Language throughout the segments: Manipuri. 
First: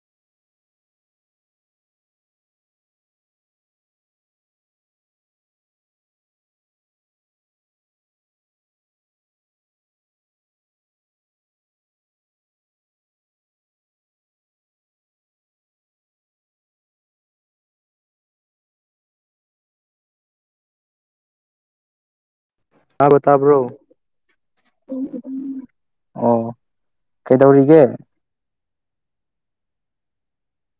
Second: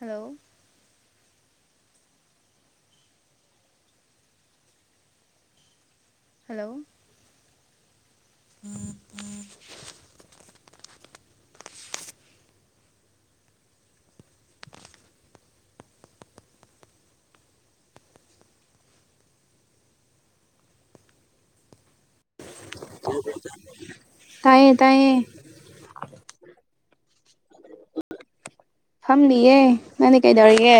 ꯍꯜꯂꯣ ꯍꯜꯂꯣ ꯇꯥꯕ꯭ꯔꯣ ꯇꯥꯕ꯭ꯔꯣ ꯇꯥꯏꯌꯦ ꯇꯥꯏꯌꯦ ꯑꯣ ꯀꯩꯗꯧꯔꯤꯒꯦ ꯐꯝꯃꯤꯌꯦ ꯅꯪꯗꯤ ꯀꯩꯗꯧꯔꯤꯒꯦ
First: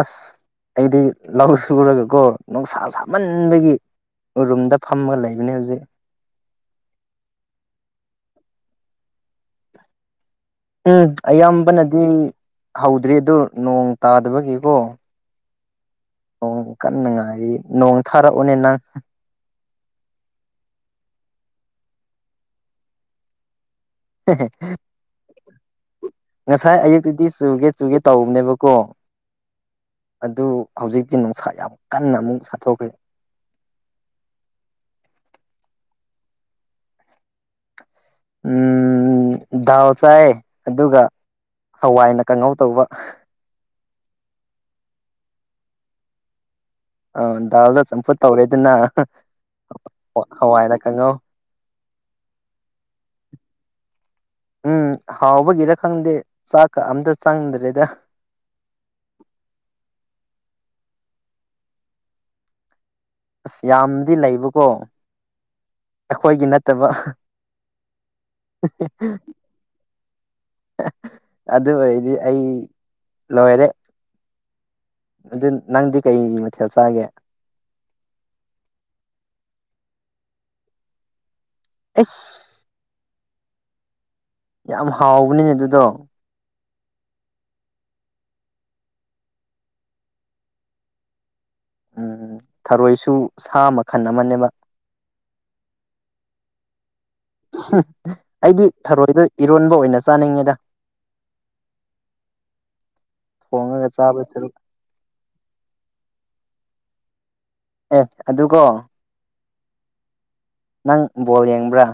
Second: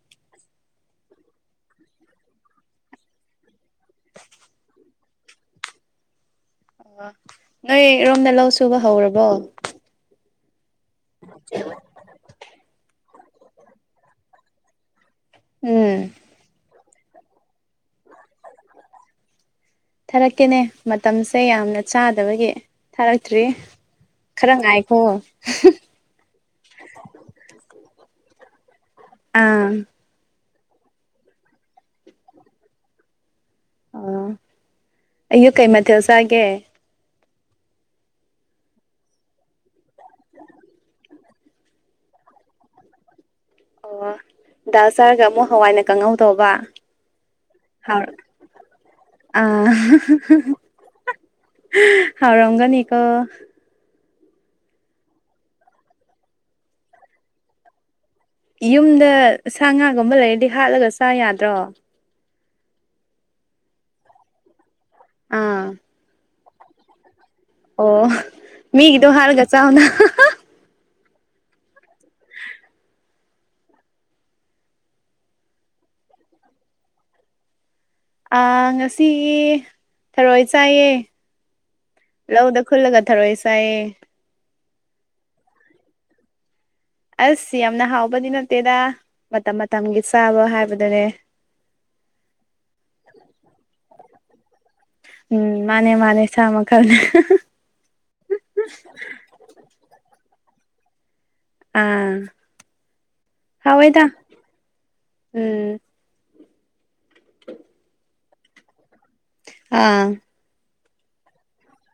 ꯑꯁ ꯑꯩꯗꯤ ꯂꯧ ꯁꯨꯔꯒꯀꯣ ꯅꯨꯡꯁꯥ ꯁꯥꯃꯟꯕꯒꯤ ꯎꯔꯨꯝꯗ ꯐꯝꯃꯥꯒ ꯂꯩꯕꯅꯦ ꯍꯧꯖꯤꯛ ꯑꯣ ꯅꯣꯏ ꯔꯣꯝꯗ ꯂꯧ ꯁꯨꯕ ꯍꯧꯔꯕꯣ ꯎꯝ ꯑꯌꯥꯝꯕꯅꯗꯤ ꯍꯧꯗ꯭ꯔꯤ ꯑꯗꯣ ꯅꯣꯡ ꯇꯥꯗꯕꯒꯤꯀꯣ ꯎꯝ ꯅꯣꯡ ꯀꯟꯅ ꯉꯥꯏꯔꯤ ꯅꯣꯡ ꯊꯥꯔꯛꯎꯅꯦ ꯅꯪ [inaudible] ꯊꯥꯔꯛꯀꯦꯅꯦ ꯃꯇꯝꯁꯦ ꯌꯥꯝꯅ ꯆꯥꯗꯕꯒꯤ ꯊꯥꯔꯛꯇ꯭ꯔꯤ ꯈꯔ ꯉꯥꯏꯈꯣ ꯉꯁꯥꯏ ꯑꯌꯨꯛꯇꯨꯗꯤ ꯆꯨꯒꯦ ꯆꯨꯒꯦ ꯇꯧꯕꯅꯦꯕꯀꯣ ꯑꯪ ꯑꯗꯨ ꯍꯧꯖꯤꯛꯇꯤ ꯅꯨꯡꯁꯥ ꯌꯥꯝ ꯀꯟꯅ ꯑꯃꯨꯛ ꯁꯥꯊꯣꯛꯈ꯭ꯔꯦ ꯑꯣ ꯑꯌꯨꯛ ꯀꯩ ꯃꯊꯦꯜ ꯆꯥꯒꯦ ꯎꯝ ꯗꯥꯜ ꯆꯥꯏꯌꯦ ꯑꯗꯨꯒ ꯍꯋꯥꯏꯅ ꯀꯥꯡꯍꯧ ꯇꯧꯕ ꯑꯣ ꯗꯥꯜ ꯆꯥꯔꯒ ꯑꯃꯨꯛ ꯍꯋꯥꯏꯅ ꯀꯥꯡꯍꯧ ꯇꯧꯕ ꯑꯧ ꯗꯥꯜꯗꯣ ꯍꯥꯎ ꯆꯝꯐꯨꯠ ꯇꯧꯔꯦꯗꯅ ꯑꯥ ꯍꯧ ꯍꯋꯥꯏꯅ ꯀꯥꯡꯍꯧ ꯍꯥꯎꯔꯝꯒꯅꯤꯀꯣ ꯎꯝ ꯍꯥꯎꯕꯒꯤꯔ ꯈꯪꯗꯦ ꯆꯥꯛꯀ ꯑꯝꯇ ꯆꯪꯗꯔꯦꯗ ꯌꯨꯝꯗ ꯁꯥ ꯉꯥꯒꯨꯝꯕ ꯂꯩꯔꯗꯤ ꯍꯥꯠꯂꯒ ꯆꯥ ꯌꯥꯗ꯭ꯔꯣ ꯑꯁ ꯌꯥꯝꯗꯤ ꯂꯩꯕꯀꯣ ꯑꯥ ꯈꯣꯏꯒꯤ ꯅꯠꯇꯕ ꯑꯣ ꯃꯤꯒꯤꯗꯣ ꯍꯥꯠꯂꯒ ꯆꯥꯎꯅ ꯑꯗꯨ ꯑꯣꯏꯔꯗꯤ ꯑꯩ ꯂꯣꯏꯔꯦ ꯑꯗꯨ ꯅꯪꯗꯤ ꯀꯩ ꯃꯊꯦꯜ ꯆꯥꯒꯦ ꯑꯥ ꯉꯁꯤꯒꯤ ꯊꯔꯣꯏ ꯆꯥꯏꯌꯦ ꯑꯁ ꯂꯧꯗ ꯈꯨꯜꯂꯒ ꯊꯥꯔꯣꯏ ꯆꯥꯏꯌꯦ ꯌꯥꯝ ꯍꯥꯎꯕꯅꯤꯅꯦ ꯑꯗꯨꯗꯣ ꯑꯁ ꯌꯥꯝꯅ ꯍꯥꯎꯕꯗꯤ ꯅꯠꯇꯦꯗ ꯃꯇꯝ ꯃꯇꯝꯒꯤ ꯆꯥꯕ ꯍꯥꯏꯕꯗꯨꯅꯦ ꯎꯝ ꯊꯔꯣꯏꯁꯨ ꯁꯥ ꯃꯈꯟ ꯑꯃꯅꯦꯕ ꯎꯝ ꯃꯥꯅꯦ ꯃꯥꯅꯦ ꯁꯥ ꯃꯈꯜꯅꯦ ꯍꯨꯝ ꯑꯩꯗꯤ ꯊꯔꯣꯏꯗꯣ ꯏꯔꯣꯟꯕ ꯑꯣꯏꯅ ꯆꯥꯅꯤꯡꯉꯤꯗ ꯑꯥ ꯊꯣꯡꯉꯒ ꯍꯥꯎꯋꯦꯗ ꯆꯥꯕ ꯁꯔꯨꯛ ꯎꯝ ꯑꯗꯨꯒꯣ ꯑꯥ ꯅꯪ ꯕꯣꯜ ꯌꯦꯡꯕ꯭ꯔꯥ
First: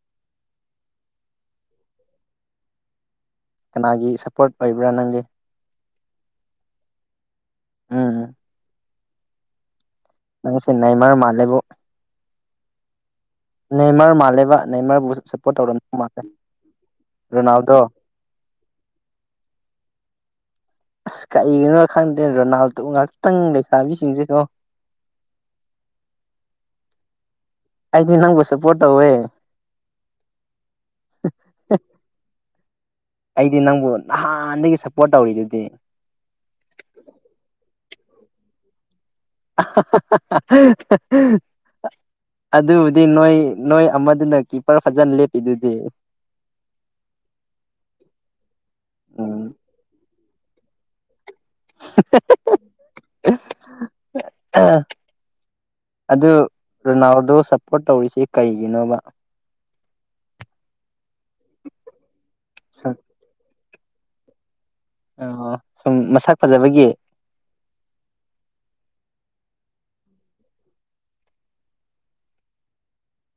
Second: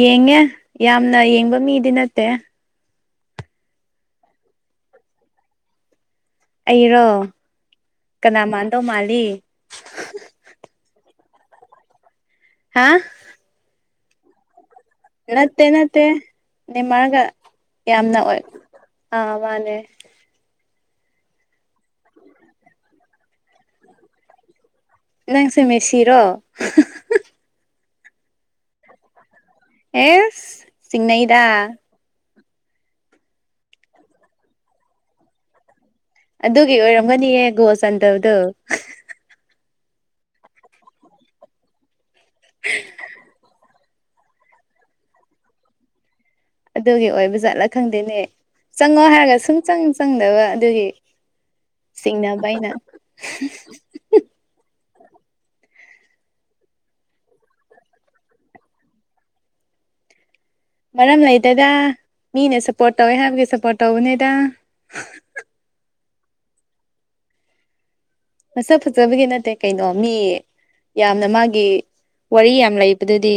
ꯌꯦꯡꯉꯦ ꯌꯥꯝꯅ ꯌꯦꯡꯕ ꯃꯤꯗꯤ ꯅꯠꯇꯦ ꯀꯅꯥꯒꯤ ꯁꯄꯣ꯭ꯔꯠ ꯑꯣꯏꯕ꯭ꯔꯥ ꯅꯪꯗꯤ ꯑꯩꯔꯣ ꯎꯝ ꯀꯅꯥ ꯃꯥꯟꯗꯧ ꯃꯥꯜꯂꯤ ꯅꯪ [unintelligible] ꯃꯥ ꯃꯥꯜꯂꯦꯕꯨ ꯍꯥꯥ ꯅꯦꯃꯔ ꯃꯥꯜꯂꯦꯕ ꯅꯦꯃꯔꯕꯨ ꯁꯞꯄꯣꯔꯠ ꯅꯠꯇꯦ ꯇꯧꯔꯝꯗꯧ ꯅꯠꯇꯦ ꯃꯥꯜꯂꯦ ꯅꯦꯃꯔꯒ ꯔꯣꯅꯥꯜꯗꯣ ꯌꯥꯝꯅ ꯑꯣꯏ ꯑꯥ ꯃꯥꯅꯦ ꯑꯁ ꯀꯩꯒꯤꯅꯣ ꯈꯪꯗꯦ ꯔꯣꯅꯥꯜꯗꯣ ꯉꯥꯛꯇꯪ ꯂꯩꯈꯥꯕꯤꯁꯤꯡꯁꯦꯀꯣ ꯅꯪꯁꯦ ꯃꯦꯁꯤꯔꯣ ꯑꯩꯗꯤ ꯅꯪꯕꯨ ꯁꯄꯣꯔꯠ ꯇꯧꯋꯦ ꯑꯦꯁ ꯆꯤꯡꯅꯩꯗ [unintelligible] ꯑꯩꯗꯤ ꯅꯪꯕꯨ ꯅꯍꯥꯟꯗꯒꯤ ꯁꯞꯄꯣꯔꯠ ꯇꯧꯔꯤꯗꯨꯗꯤ ꯑꯗꯨꯒꯤ ꯑꯣꯏꯔꯝꯒꯅꯤꯌꯦ ꯒꯣꯜ ꯆꯟꯗꯕꯗꯣ ꯑꯗꯨꯕꯨꯗꯤ ꯅꯣꯏ ꯅꯣꯏ ꯑꯃꯗꯨꯅ ꯀꯤꯞꯄꯔ ꯐꯖꯅ ꯂꯦꯞꯄꯤꯗꯨꯗꯤ ꯑꯗꯨꯒꯤ ꯑꯣꯏꯕ ꯖꯥꯠꯂꯥ ꯈꯪꯗꯦꯅꯦ ꯆꯪꯉꯣ ꯍꯥꯏꯔꯒ ꯎꯝ ꯁꯨꯡ ꯆꯪ ꯆꯪꯗꯕ ꯑꯗꯨꯒꯤ ꯆꯤꯡꯅꯕ ꯑꯩꯅ [unintelligible] ꯑꯗꯨ ꯔꯣꯅꯥꯜꯗꯣ ꯁꯞꯄꯣꯔꯠ ꯇꯧꯔꯤꯁꯦ ꯀꯩꯒꯤꯅꯣꯕ ꯃꯔꯝ ꯂꯩꯇꯦꯗ ꯃꯤꯅ ꯁꯞꯄꯣꯔꯠ ꯇꯧꯋꯦ ꯍꯥꯏꯕꯒꯤ ꯁꯞꯄꯣꯔꯠ ꯇꯧꯕꯅꯦꯗ ꯑꯩꯌꯣ ꯁꯨꯝ ꯃꯁꯛ ꯐꯖꯕꯒꯤ ꯃꯁꯛ ꯐꯖꯕꯒꯤ ꯅꯠꯇꯦ ꯀꯩꯅꯣ ꯃꯤ ꯌꯥꯝꯅ ꯃꯥꯒꯤ ꯋꯥꯔꯤ ꯌꯥꯝ ꯂꯩꯕꯗꯨꯗꯤ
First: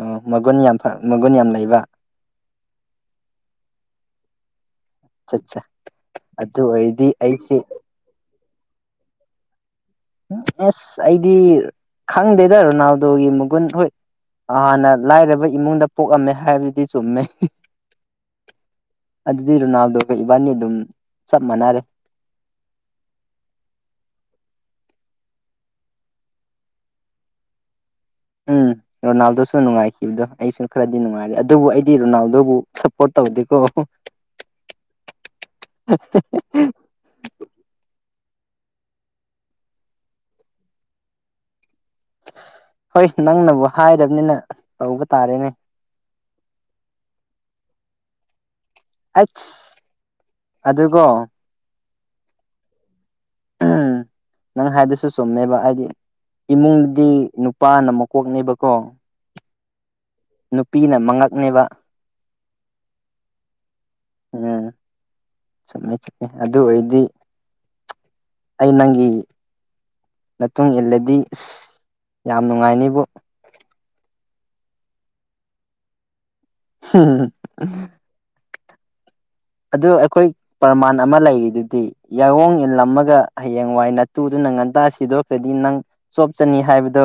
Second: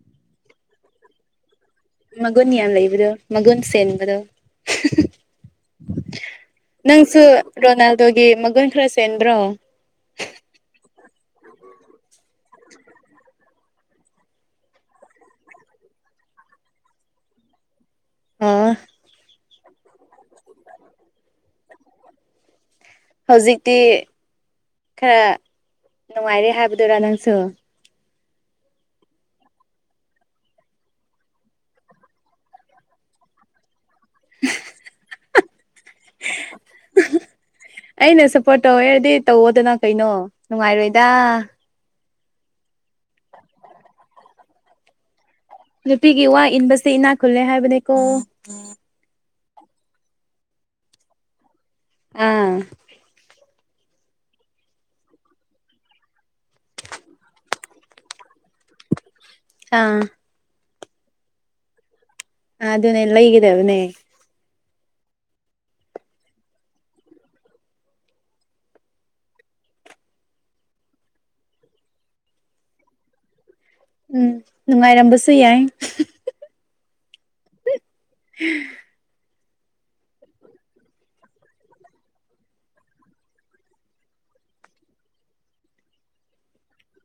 ꯑꯣ ꯃꯒꯨꯟ ꯌꯥꯝ ꯐꯥ ꯃꯒꯨꯟ ꯌꯥꯝ ꯂꯩꯕ ꯃꯒꯨꯟ ꯌꯥꯝ ꯂꯩꯕꯗꯣ ꯃꯒꯨꯟ ꯁꯦꯟꯕꯗꯣ ꯆꯠꯆꯥ ꯑꯗꯨꯑꯣꯏꯗꯤ ꯑꯩꯒꯤ ꯑꯗꯨꯒꯤ ꯃꯒꯨꯟ ꯈꯔ ꯆꯦꯟꯕ꯭ꯔꯣ ꯎꯝ ꯑꯁ ꯑꯩꯗꯤ ꯈꯪꯗꯦꯗ ꯔꯣꯅꯥꯜꯗꯣꯒꯤ ꯃꯒꯨꯟ ꯍꯣꯏ ꯍꯥꯟꯅ ꯂꯥꯏꯔꯕ ꯏꯃꯨꯡꯗ ꯄꯣꯛꯑꯝꯃꯦ ꯍꯥꯏꯕꯗꯨꯗꯤ ꯆꯨꯝꯃꯦ ꯑꯣ ꯑꯗꯨꯗꯤ ꯔꯣꯅꯥꯜꯗꯣꯒ ꯏꯕꯥꯅꯤ ꯑꯗꯨꯝ ꯆꯞ ꯃꯥꯟꯅꯔꯦ ꯍꯧꯖꯤꯛꯇꯤ ꯈꯔ ꯅꯨꯡꯉꯥꯏꯔꯦ ꯍꯥꯏꯕꯗꯨꯔꯥ ꯅꯪꯁꯨ ꯎꯝ ꯔꯣꯅꯥꯜꯗꯣꯁꯨ ꯅꯨꯡꯉꯥꯏꯈꯤꯕꯗꯣ ꯑꯩꯁꯨ ꯈꯔꯗꯤ ꯅꯨꯡꯉꯥꯏꯔꯦ ꯑꯗꯨꯕꯨ ꯑꯩꯗꯤ ꯔꯣꯅꯥꯜꯗꯣꯕꯨ ꯁꯞꯄꯣꯔꯠ ꯇꯧꯗꯦꯀꯣ [unintelligible] [unintelligible] [unintelligible] ꯑꯩꯅ ꯁꯞꯄꯣꯔꯠ ꯇꯧꯋꯦ ꯍꯥꯏꯗꯤ ꯇꯧꯋꯣꯗꯅ ꯀꯩꯅꯣ ꯅꯨꯡꯉꯥꯏꯔꯣꯏꯗ ꯍꯣꯏ ꯅꯪꯅꯕꯨ ꯍꯥꯏꯔꯝꯅꯤꯅ ꯇꯧꯕ ꯇꯥꯔꯦꯅꯦ ꯅꯨꯄꯤꯒꯤ ꯋꯥ ꯏꯟꯕꯁꯦ ꯏꯅꯥꯛ ꯈꯨꯜꯂꯦ ꯍꯥꯏꯕꯅꯦꯀꯣ ꯑꯩꯁ ꯑꯗꯨꯒꯣ ꯑꯪ ꯑꯝ ꯅꯪ ꯍꯥꯏꯗꯨꯁꯨ ꯆꯨꯝꯃꯦꯕ ꯍꯥꯏꯗꯤ ꯏꯃꯨꯡꯗꯤ ꯅꯨꯄꯥꯅ ꯃꯀꯣꯛꯅꯦꯕꯀꯣ ꯑꯥ ꯅꯨꯄꯤꯅ ꯃꯉꯛꯅꯦꯕ ꯑ ꯑꯗꯨꯅꯦ ꯂꯩꯒꯗꯕꯅꯦ ꯎꯝ ꯆꯨꯝꯃꯦ ꯆꯨꯝꯃꯦ ꯑꯗꯨ ꯑꯣꯏꯔꯗꯤ ꯑꯩ ꯅꯪꯒꯤ ꯃꯇꯨꯡ ꯏꯜꯂꯗꯤ ꯌꯥꯝ ꯅꯨꯡꯉꯥꯏꯅꯤꯕꯨ ꯎꯝ ꯅꯨꯡꯉꯥꯏꯔꯝꯕꯁꯨ ꯌꯥꯏ ꯍꯨꯝ ꯎꯝ [unintelligible] ꯑꯗꯨ ꯑꯩꯈꯣꯏ ꯄ꯭ꯔꯃꯥꯟ ꯑꯃ ꯂꯩꯔꯤꯗꯨꯗꯤ ꯌꯥꯏꯑꯣꯡ ꯏꯜꯂꯝꯃꯒ ꯍꯌꯦꯡ ꯋꯥꯏ ꯅꯠꯇꯨꯗꯨꯅ ꯉꯟꯇꯥ ꯁꯤꯗꯣꯛꯈ꯭ꯔꯗꯤ ꯅꯪ ꯆꯣꯞ ꯆꯅꯤ ꯍꯥꯏꯕꯗꯣ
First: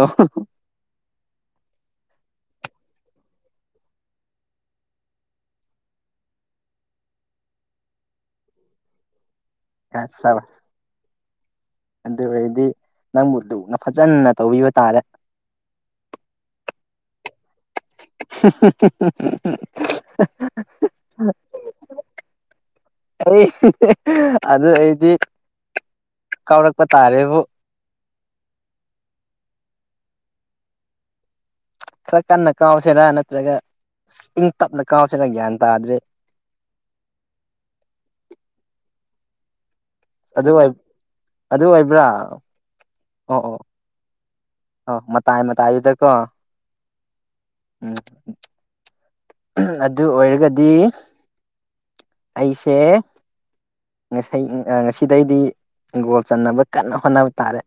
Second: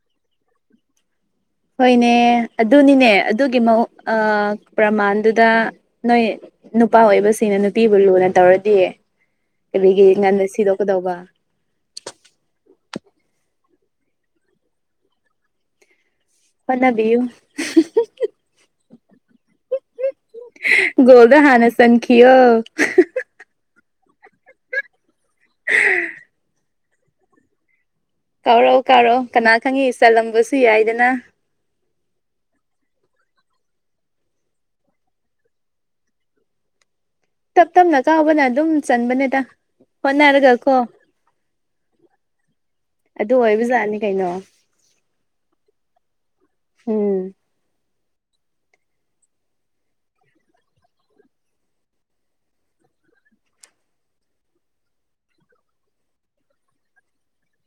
ꯍꯣꯏꯅꯦ ꯑꯗꯨꯅꯤꯅꯦ ꯑꯗꯨꯒꯤ ꯃꯑꯣꯡ ꯄ꯭ꯔꯃꯥꯟꯗꯨꯗ ꯅꯣꯏ ꯅꯨꯄꯥ ꯑꯣꯏꯕꯁꯤꯡꯅ ꯅꯨꯄꯤꯕꯨ ꯂꯨꯅ ꯇꯧꯔꯗꯤ ꯀꯔꯤꯒꯤ ꯉꯟꯅ ꯁꯤꯗꯣꯛꯀꯗꯧꯕ ꯑꯗꯨ ꯑꯣꯏꯔꯗꯤ ꯅꯪꯕ ꯂꯨꯨꯅ ꯐꯖꯟꯅ ꯇꯧꯕꯤꯕ ꯇꯥꯔꯦ ꯍꯣꯠꯅꯕꯤꯌꯨ [unintelligible] ꯀꯣꯜꯗꯣ ꯍꯥꯟꯅ ꯆꯟꯈꯤꯌꯣ ꯑꯩ ꯑꯗꯨ ꯑꯩꯗꯤ ꯀꯧꯔꯛꯄ ꯇꯥꯔꯦꯕꯨ ꯀꯥꯎꯔꯛꯑꯣ ꯀꯥꯎꯔꯛ ꯀꯅꯥ ꯈꯪꯉꯤ ꯆꯜꯂꯝꯕꯁꯨ ꯌꯥꯏꯗꯅ ꯈꯔ ꯀꯟꯅ ꯀꯥꯎꯁꯤꯔꯥꯅ ꯅꯠꯇ꯭ꯔꯒ ꯏꯪ ꯇꯞꯅ ꯀꯥꯎꯁꯤꯔꯥ ꯒ꯭ꯌꯥꯟ ꯇꯥꯗ꯭ꯔꯦ ꯇꯞ ꯇꯞꯅ ꯀꯥꯎꯕꯅ ꯑꯗꯨꯝ ꯆꯟꯕꯅꯦꯗ ꯍꯣꯠꯅꯔꯒ ꯑꯗꯨ ꯀꯣ ꯑꯗꯨ ꯑꯣꯏꯕ꯭ꯔꯥ ꯑꯗꯨ ꯑꯣ ꯑꯣ ꯑꯣꯏꯕꯖꯥꯠꯅꯤ ꯀꯩꯅꯣ ꯑꯣ ꯃꯇꯥꯏ ꯃꯇꯥꯏꯗꯀꯣ ꯎꯝ ꯎꯝ ꯑꯗꯨ ꯑꯣꯏꯔꯒꯗꯤ ꯑꯩꯁꯦ ꯉꯁꯤ ꯉꯁꯤꯗꯩꯗꯤ ꯒꯣꯜ ꯆꯟꯅꯅꯕ ꯀꯟꯅ ꯍꯣꯠꯅꯕ ꯇꯥꯔꯦ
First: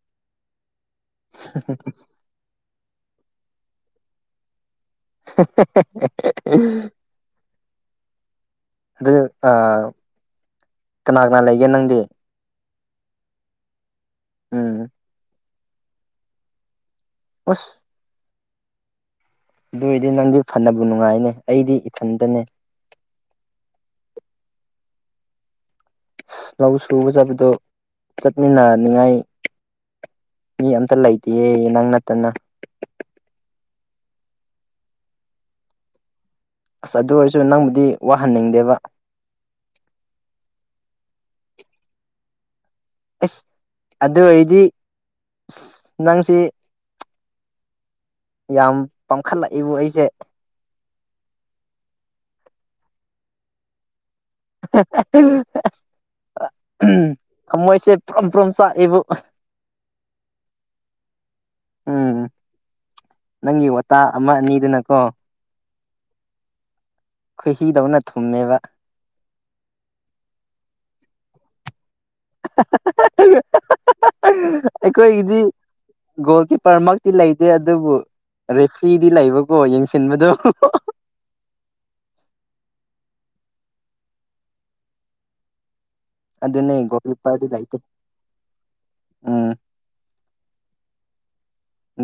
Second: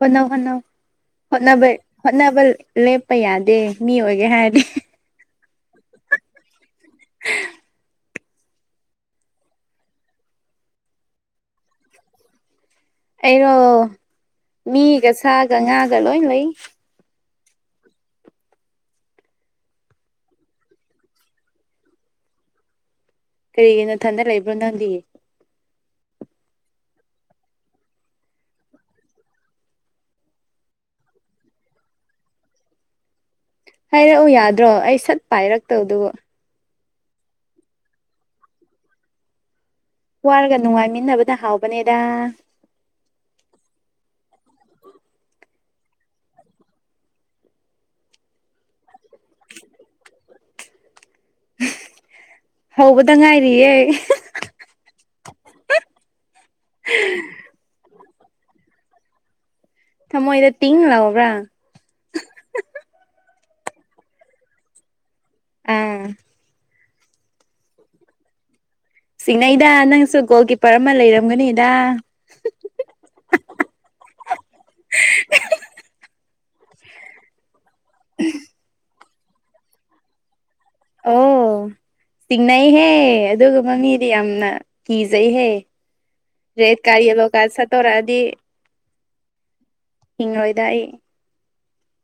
ꯍꯣꯠꯅꯧ ꯍꯣꯠꯅꯧ ꯍꯣꯠꯅꯕ ꯍꯣꯠꯅꯕ ꯂꯦꯞꯄ ꯌꯥꯗꯦ ꯃꯤ ꯑꯣꯏꯒꯦ ꯍꯥꯏꯔꯗꯤ [unintelligible] ꯑꯗꯨ ꯑꯥ ꯀꯅꯥ ꯀꯅꯥ ꯂꯩꯒꯦ ꯅꯪꯗꯤ ꯑꯩꯔꯣ ꯎꯝ ꯃꯤꯒ ꯁꯥꯒ ꯉꯥꯒ ꯂꯣꯏ ꯂꯩ ꯑꯨꯁ ꯑꯗꯨ ꯑꯣꯏꯔꯗꯤ ꯅꯪꯗꯤ ꯐꯅꯕꯨ ꯅꯨꯡꯉꯥꯏꯅꯦ ꯑꯩꯗꯤ ꯏꯊꯟꯇꯅꯦ ꯀꯔꯤꯒꯤ ꯅꯊꯟꯗ ꯂꯩꯕ꯭ꯔꯣ ꯅꯪꯗꯤ ꯂꯧ ꯁꯨꯕ ꯆꯠꯄꯗꯨ ꯆꯠꯃꯤꯟꯅꯅꯤꯡꯉꯥꯏ ꯃꯤ ꯑꯝꯇ ꯂꯩꯇꯦꯌꯦ ꯅꯪ ꯅꯠꯇꯅ ꯍꯥꯏꯔꯛꯑꯣ ꯌꯥꯗ꯭ꯔꯣ ꯑꯩ ꯁꯠ ꯄꯥꯏꯔꯛꯇꯧꯗꯨꯕ ꯑꯁ ꯑꯗꯨ ꯑꯣꯏꯔꯁꯨ ꯅꯪꯕꯨꯗꯤ ꯋꯥꯍꯟꯅꯤꯡꯗꯦꯕ ꯋꯥꯔꯒ ꯅꯨꯡꯉꯥꯏꯃꯤꯟꯅꯕꯅ ꯍꯥꯎꯕꯅꯦꯗ ꯑꯁ ꯑꯗꯨ ꯑꯣꯏꯔꯗꯤ ꯑꯥ ꯅꯪꯁꯤ ꯌꯥꯝ ꯄꯥꯡꯈꯠꯂꯛꯏꯕꯣ ꯑꯩꯁꯦ ꯍꯧꯕꯗ ꯉꯥꯏꯔꯤꯌꯦ ꯊꯃꯣꯏꯁꯦ ꯄ꯭ꯔꯨꯝ ꯄ꯭ꯔꯨꯝ ꯆꯥꯛꯑꯦꯕꯨ ꯊꯝꯃꯣꯏꯗ ꯇꯤꯡ ꯂꯥꯎꯕ꯭ꯔꯥ ꯎꯝ ꯅꯪꯒꯤ ꯋꯥꯇꯥ ꯑꯃ ꯑꯅꯤꯗꯨꯅꯀꯣ ꯎꯝ ꯈꯣꯏꯍꯤꯗꯧꯅ ꯊꯨꯝꯃꯦꯕ ꯆꯤꯡꯅꯩꯗ ꯅꯪꯁꯨ ꯒꯣꯜ ꯀꯤꯞꯄꯔ ꯑꯃ ꯂꯩꯔꯝꯒꯅꯤꯗ [unintelligible] ꯑꯩꯈꯣꯏꯒꯤꯗꯤ ꯒꯣꯜ ꯀꯤꯞꯄꯔꯃꯛ ꯇꯤ ꯂꯩꯇꯦ ꯑꯗꯨꯕꯨ ꯔꯦꯐ꯭ꯔꯤꯗꯤ ꯂꯩꯕꯀꯣ ꯌꯦꯡꯁꯤꯟꯕꯗꯨ ꯎꯝ ꯆꯤꯡꯅꯩꯍꯦ ꯑꯗꯨꯒ ꯃꯤꯗꯤ ꯌꯥꯝꯅ ꯀꯤꯖꯩꯍꯦ ꯑꯗꯨꯅꯦ ꯒꯣꯜ ꯔꯦꯠꯀꯥꯏꯌꯣꯂꯣ ꯀꯥ ꯀꯤꯞꯄꯔꯗꯤ ꯂꯩꯇꯦ ꯁꯛꯇꯣꯔꯛꯑꯗꯤ ꯎꯝ ꯍꯤꯡꯔꯣꯏꯗ ꯑꯩ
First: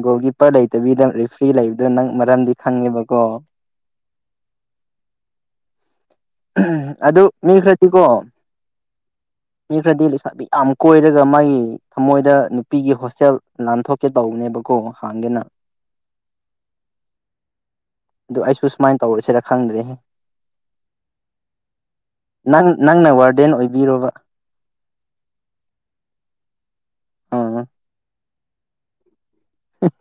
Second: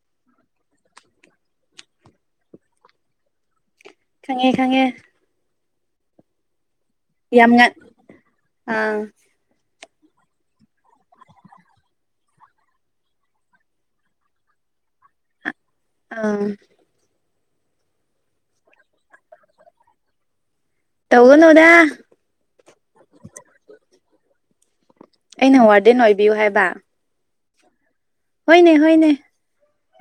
ꯒꯣꯜ ꯀꯤꯞꯄꯔ ꯂꯩꯇꯕꯤꯗ ꯔꯤꯐ꯭ꯔꯤ ꯂꯩꯕꯗꯣ ꯅꯪ ꯃꯔꯝꯗꯤ ꯈꯪꯉꯦꯕꯀꯣ ꯈꯪꯉꯦ ꯈꯪꯉꯦ ꯑꯗꯨ ꯌꯥꯝ ꯃꯤ ꯉꯟ ꯈꯔꯗꯤꯀꯣ ꯑꯥ ꯃꯤ ꯈꯔꯗꯤ ꯂꯩꯁꯥꯕꯤ ꯌꯥꯝ ꯀꯣꯏꯔꯒ ꯃꯥꯒꯤ ꯊꯃꯣꯏꯗ ꯅꯨꯄꯤꯒꯤ ꯍꯣꯁꯇꯦꯜ ꯅꯥꯟꯊꯣꯛꯀꯦ ꯇꯧꯕꯅꯦꯕꯀꯣ ꯍꯥꯡꯒꯦꯅ ꯑꯥ ꯑꯗꯨ ꯑꯩꯁꯨ ꯁꯨꯃꯥꯏꯅ ꯇꯧꯔꯁꯤꯔꯥ ꯈꯪꯗ꯭ꯔꯦ ꯇꯧꯒꯅꯨꯗ ꯅꯪ ꯅꯪꯅ ꯋꯥꯔꯗꯦꯟ ꯑꯣꯏꯕꯤꯔꯣꯕ ꯑꯩꯅ ꯋꯥꯔꯗꯦꯟ ꯑꯣꯏꯕꯤꯌꯨ ꯍꯥꯏꯕ ꯑ꯫ ꯍꯣꯏꯅꯦ ꯍꯣꯏꯅꯦ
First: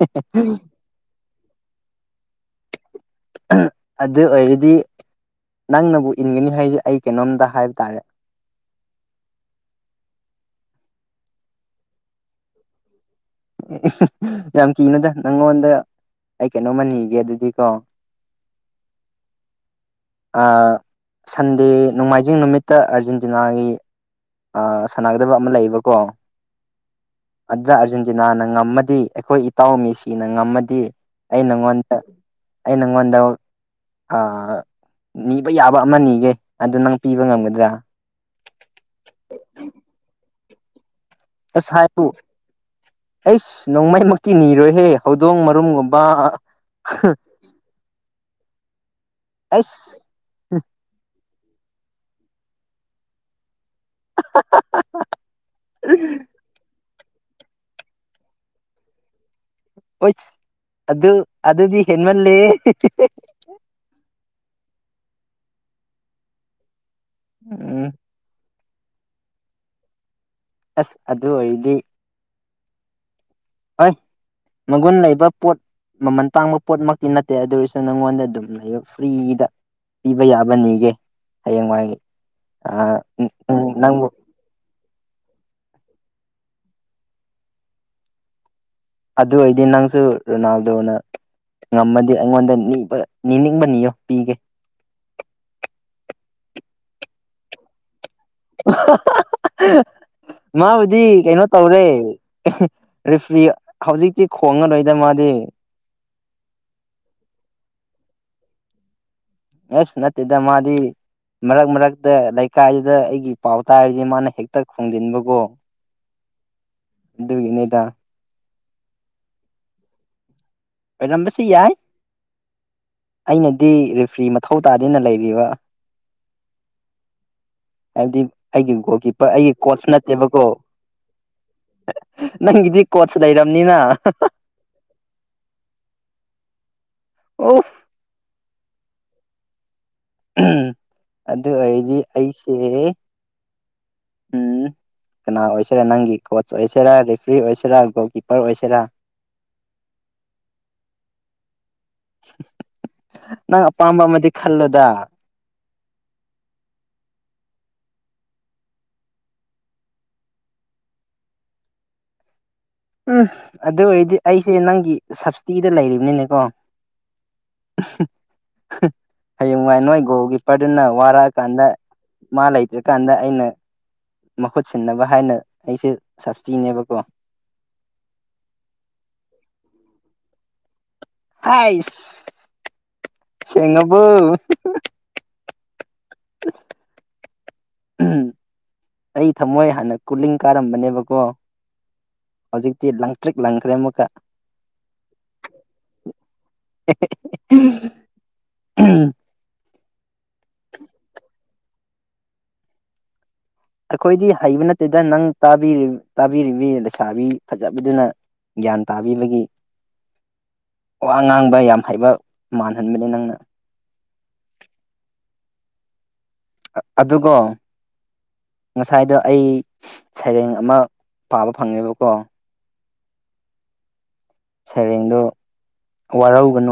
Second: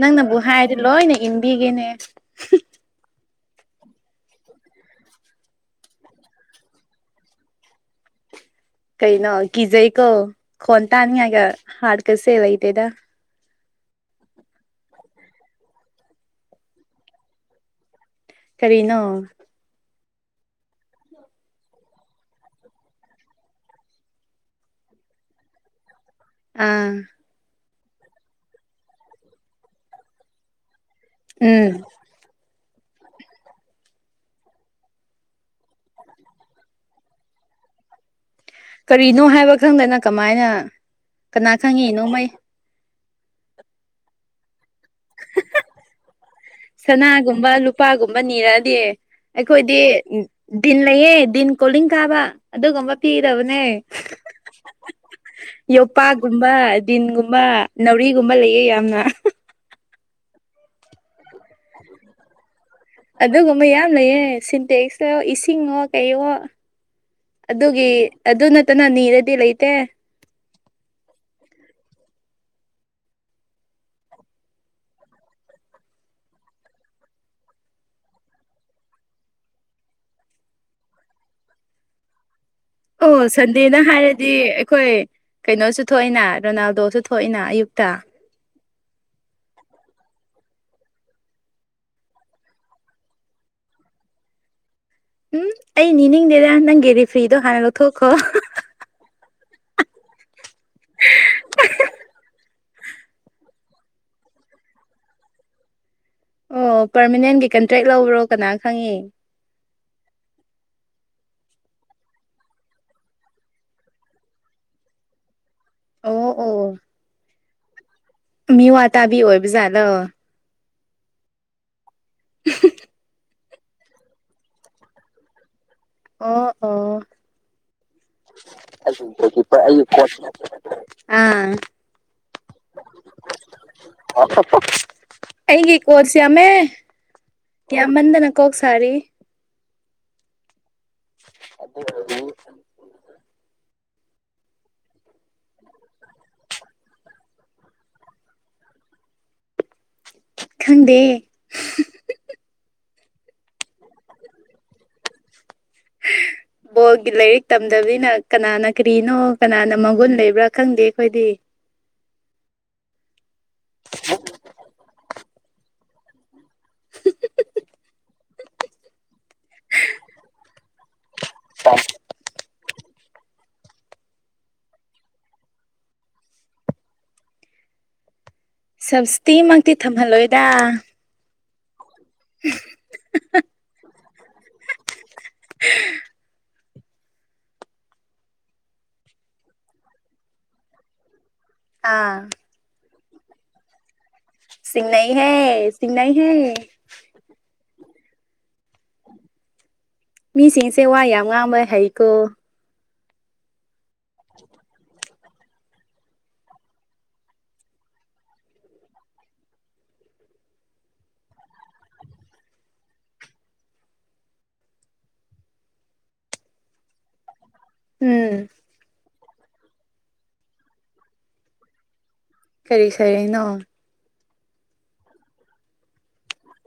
ꯅꯪꯅꯕꯨ ꯍꯥꯏꯔꯗꯤ ꯂꯣꯏꯅ ꯏꯟꯕꯤꯒꯦꯅꯦ ꯑꯗꯨ ꯑꯣꯏꯔꯗꯤ ꯅꯪꯅꯕꯨ ꯏꯟꯒꯅꯤ ꯍꯥꯏꯗꯤ ꯑꯩ ꯀꯩꯅꯣꯝꯇ ꯍꯥꯏꯕ ꯇꯥꯔꯦ ꯀꯩꯅꯣ ꯀꯤꯖꯩꯀꯣ ꯈꯣꯟ ꯇꯅꯤꯉꯥꯏꯒ ꯍꯥꯠꯀꯁꯦ ꯂꯩꯇꯦꯗ ꯌꯥꯝ ꯀꯤꯅꯨꯗ ꯅꯉꯣꯟꯗ ꯑꯩ ꯀꯩꯅꯣꯃꯥ ꯅꯤꯒꯦ ꯑꯗꯨꯗꯤ ꯀꯣ ꯀꯔꯤꯅꯣ ꯁꯟꯗꯦ ꯅꯣꯡꯃꯥꯏꯖꯤꯡ ꯅꯨꯃꯤꯠꯇ ꯑꯥꯔꯖꯦꯟꯇꯤꯅꯥꯒꯤ ꯑ ꯁꯥꯟꯅꯒꯗꯕ ꯑꯃ ꯂꯩꯌꯦꯕꯀꯣ ꯑꯥ ꯑꯗꯨꯗ ꯑꯥꯔꯖꯦꯟꯇꯤꯅꯥꯅ ꯉꯝꯃꯗꯤ ꯑꯩꯈꯣꯏ ꯏꯇꯥꯎ ꯃꯦꯁꯤꯅ ꯉꯝꯃꯗꯤ ꯑꯩ ꯎꯝ ꯅꯪꯉꯣꯟꯗ ꯑꯩ ꯅꯪꯉꯣꯟꯗ ꯅꯤꯕ ꯌꯥꯕ ꯑꯃ ꯅꯤꯒꯦ ꯑꯗꯨ ꯅꯪ ꯄꯤꯕ ꯉꯝꯒꯗ꯭ꯔꯥ ꯀꯔꯤꯅꯣ ꯍꯥꯏꯕ ꯈꯪꯗꯅ ꯀꯃꯥꯏꯅ ꯀꯅꯥ ꯑꯁ ꯈꯪꯉꯤꯅꯣ ꯍꯥꯏꯌꯨ ꯃꯩ ꯑꯩꯁ ꯅꯣꯡꯃꯩꯃꯛꯇꯤ ꯅꯤꯔꯣꯏꯍꯦ ꯍꯧꯗꯣꯡ ꯃꯔꯨꯝꯒꯨꯝꯕ ꯁꯅꯥꯒꯨꯝꯕ ꯂꯨꯄꯥꯒꯨꯝꯕ ꯅꯤꯔꯛꯑꯗꯤ ꯑꯩꯈꯣꯏꯗꯤ ꯑꯩꯁ ꯗꯤꯟ ꯂꯩꯌꯦ ꯗꯤꯟ ꯀꯣꯂꯤꯡ ꯀꯥꯕ ꯑꯗꯨꯒꯨꯝꯕ ꯄꯤꯒꯗꯕꯅꯦ ꯌꯣꯄꯥꯛꯒꯨꯝꯕ ꯗꯤꯟꯒꯨꯝꯕ ꯅꯥꯎꯔꯤꯒꯨꯝꯕ ꯂꯩꯌꯦ ꯌꯥꯝꯅ ꯍꯣꯏ ꯑꯗꯨ ꯑꯗꯨꯗꯤ ꯍꯦꯟꯃꯜꯂꯦ ꯑꯗꯨꯒꯨꯝꯕ ꯌꯥꯝ ꯂꯩꯌꯦ ꯁꯤꯟꯇꯦꯛꯁꯇꯣ ꯏꯁꯤꯡꯉꯣ ꯀꯩꯋꯣ ꯎꯝ ꯑꯗꯨꯒꯤ ꯑꯗꯨ ꯅꯠꯇꯅꯥ ꯅꯤꯔꯗꯤ ꯂꯩꯇꯦ ꯑꯁ ꯑꯗꯨ ꯑꯣꯏꯔꯗꯤ ꯍꯣꯏ ꯃꯒꯨꯟ ꯂꯩꯕ ꯄꯣꯠ ꯃꯃꯟ ꯇꯥꯡꯕ ꯄꯣꯠꯃꯛꯇꯤ ꯅꯠꯇꯦ ꯑꯗꯨ ꯑꯣꯏꯔꯁꯨ ꯅꯪꯉꯣꯟꯗ ꯑꯗꯨꯝ ꯂꯩꯕ ꯐ꯭ꯔꯤꯗ ꯄꯤꯕ ꯌꯥꯕ ꯅꯤꯒꯦ ꯍꯌꯦꯡꯋꯥꯏ ꯑꯣ ꯁꯟꯗꯦꯅ ꯅꯪꯕꯨ ꯍꯥꯏꯔꯗꯤ ꯑꯩꯈꯣꯏ ꯀꯩꯅꯣꯁꯨ ꯊꯣꯛꯋꯦꯅ ꯔꯣꯅꯥꯜꯗꯣꯁꯨ ꯊꯣꯛꯢꯅ ꯑꯌꯨꯛꯇ ꯑꯗꯨ ꯑꯣꯏꯔꯗꯤ ꯅꯪꯁꯨ ꯔꯣꯅꯥꯜꯗꯣꯅ ꯉꯝꯃꯗꯤ ꯑꯩꯉꯣꯟꯗ ꯅꯤꯕ ꯅꯤꯡꯅꯤꯡꯕ ꯅꯤꯌꯣ ꯄꯤꯒꯦ ꯎꯝ ꯑꯩ ꯅꯤꯡꯗꯦꯗ ꯅꯪꯒꯤ ꯔꯤꯐ꯭ꯔꯤꯗꯣ ꯍꯥꯟꯅ ꯂꯧꯊꯣꯛꯈꯣ ꯃꯥꯕꯨꯗꯤ ꯀꯩꯅꯣ ꯇꯧꯔꯦ ꯔꯤꯐ꯭ꯔꯤ ꯍꯧꯖꯤꯛꯇꯤ ꯈꯣꯡꯉꯔꯣꯏꯗ ꯃꯥꯗꯤ ꯑꯣ ꯄꯥꯔꯃꯅꯦꯟꯒꯤ ꯀꯟꯇ꯭ꯔꯦꯛ ꯂꯧꯕ꯭ꯔꯣ ꯀꯅꯥ ꯈꯪꯉꯤ ꯑꯦꯁ ꯅꯠꯇꯦꯗ ꯃꯥꯗꯤ ꯃꯔꯛ ꯃꯔꯛꯇ ꯂꯩꯀꯥꯏꯗꯨꯗ ꯑꯩꯒꯤ ꯄꯥꯎ ꯇꯥꯔꯗꯤ ꯃꯥꯅ ꯍꯦꯛꯇ ꯈꯣꯡꯖꯤꯟꯕꯀꯣ ꯑꯣ ꯑꯣ ꯑꯗꯨꯒꯤꯅꯦꯗ ꯃꯤ ꯋꯥ ꯇꯕꯤ ꯑꯣꯏꯕ ꯖꯥꯠꯂꯣ ꯑꯣꯏꯔꯝꯕꯁꯨ ꯌꯥꯏ ꯑꯩꯅꯗꯤ ꯔꯦꯐ꯭ꯔꯤ ꯃꯊꯧ ꯇꯥꯗꯦꯅ ꯂꯩꯔꯤꯕ ꯑ ꯑꯥ ꯍꯥꯏꯕꯗꯤ ꯑꯩꯒꯤ ꯒꯣꯜ ꯀꯤꯞꯄꯔ ꯑꯩꯒꯤ ꯀꯣꯆ ꯅꯠꯇꯦꯕꯀꯣ ꯑꯥꯝ ꯅꯪꯒꯤꯗꯤ ꯀꯣꯆ ꯂꯩꯔꯝꯅꯤꯅ ꯑꯩꯒꯤ ꯀꯣꯁ ꯌꯥꯝꯃꯦ ꯑꯣ ꯌꯥꯝꯃꯟꯗꯅ ꯀꯣꯛ ꯁꯥꯔꯦ ꯑꯗꯨ ꯑꯣꯏꯗꯤ ꯑꯩꯁꯦ ꯎꯝ ꯀꯅꯥ ꯑꯣꯏꯁꯤꯔꯥ ꯅꯪꯒꯤ ꯀꯣꯆ ꯑꯣꯏꯁꯤꯔꯥ ꯔꯦꯐ꯭ꯔꯤ ꯑꯣꯏꯁꯤꯔꯥ ꯒꯣꯜ ꯀꯤꯞꯄꯔ ꯑꯣꯏꯁꯤꯔꯥ ꯈꯪꯗꯦ ꯅꯪ ꯑꯄꯥꯝꯕ ꯑꯃꯗꯤ ꯈꯜꯂꯣꯗ ꯎꯝ [inaudible] ꯕꯣꯜꯒꯤ ꯂꯥꯏꯔꯤꯛ ꯇꯝꯗꯕꯅꯤꯅ ꯀꯅꯥꯅ ꯀꯔꯤꯅꯣ ꯀꯅꯥꯅ ꯃꯒꯨꯟ ꯂꯩꯕ꯭ꯔꯥ ꯈꯪꯗꯦ ꯑꯩꯈꯣꯏꯗꯤ ꯎꯝ ꯑꯗꯨ ꯑꯣꯏꯔꯗꯤ ꯑꯩꯁꯦ ꯅꯪꯒꯤ ꯁꯞꯁꯇꯤꯗ ꯂꯩꯕꯅꯤꯅꯦꯀꯣ ꯍꯌꯦꯡ ꯉꯥꯏ ꯅꯣꯏ ꯒꯣꯜ ꯀꯤꯞꯄꯔꯗꯨꯅ ꯋꯥꯔꯛꯑꯀꯥꯟꯗ ꯃꯥ ꯂꯩꯇ꯭ꯔꯀꯥꯟꯗ ꯑꯩꯅ ꯃꯍꯨꯠ ꯁꯤꯟꯅꯕ ꯍꯥꯏꯅ ꯑꯩꯁꯦ ꯁꯞꯇꯤꯅꯦꯕꯀꯣ ꯁꯞꯁꯇꯤꯃꯛꯇꯤ ꯊꯝꯍꯜꯂꯣꯏꯗ ꯍꯩꯁ ꯁꯦꯡꯉꯕꯣ [inaudible] ꯑꯩ ꯊꯝꯃꯣꯏ ꯍꯥꯟꯅ ꯀꯨꯂꯤꯡ ꯀꯥꯔꯝꯕꯅꯦꯕꯀꯣ ꯑꯥ ꯍꯧꯖꯤꯛꯇꯤ ꯂꯪꯇ꯭ꯔꯤꯛ ꯂꯪꯈ꯭ꯔꯦ ꯑꯃꯨꯛꯀ ꯆꯤꯡꯅꯩꯍꯦ ꯆꯤꯡꯅꯩꯍꯦ [unintelligible] ꯎꯝ [unintelligible] ꯃꯤꯁꯤꯡꯁꯦ ꯋꯥ ꯌꯥꯝ ꯉꯥꯡꯕ ꯍꯩꯀꯣ ꯑꯩꯈꯣꯏꯗꯤ ꯍꯩꯕ ꯅꯠꯇꯦꯗ ꯅꯪ ꯇꯥꯕꯤꯔꯤꯕꯤ ꯂꯩꯁꯥꯕꯤ ꯐꯖꯕꯤꯗꯨꯅ ꯒ꯭ꯌꯥꯟ ꯇꯥꯕꯤꯕꯒꯤ ꯋꯥ ꯉꯥꯡꯕ ꯌꯥꯝ ꯍꯩꯕ ꯃꯥꯟꯍꯟꯕꯅꯦ ꯅꯪꯅ ꯑꯗꯨꯒꯣ ꯎꯝ ꯉꯁꯥꯏꯗꯣ ꯑꯩ ꯁꯩꯔꯦꯡ ꯑꯃ ꯄꯥꯕ ꯐꯪꯉꯦꯕꯀꯣ ꯀꯔꯤ ꯁꯩꯔꯦꯡ ꯅꯣ? ꯁꯩꯔꯦꯡꯗꯣ ꯋꯥꯔꯧꯒꯅꯨ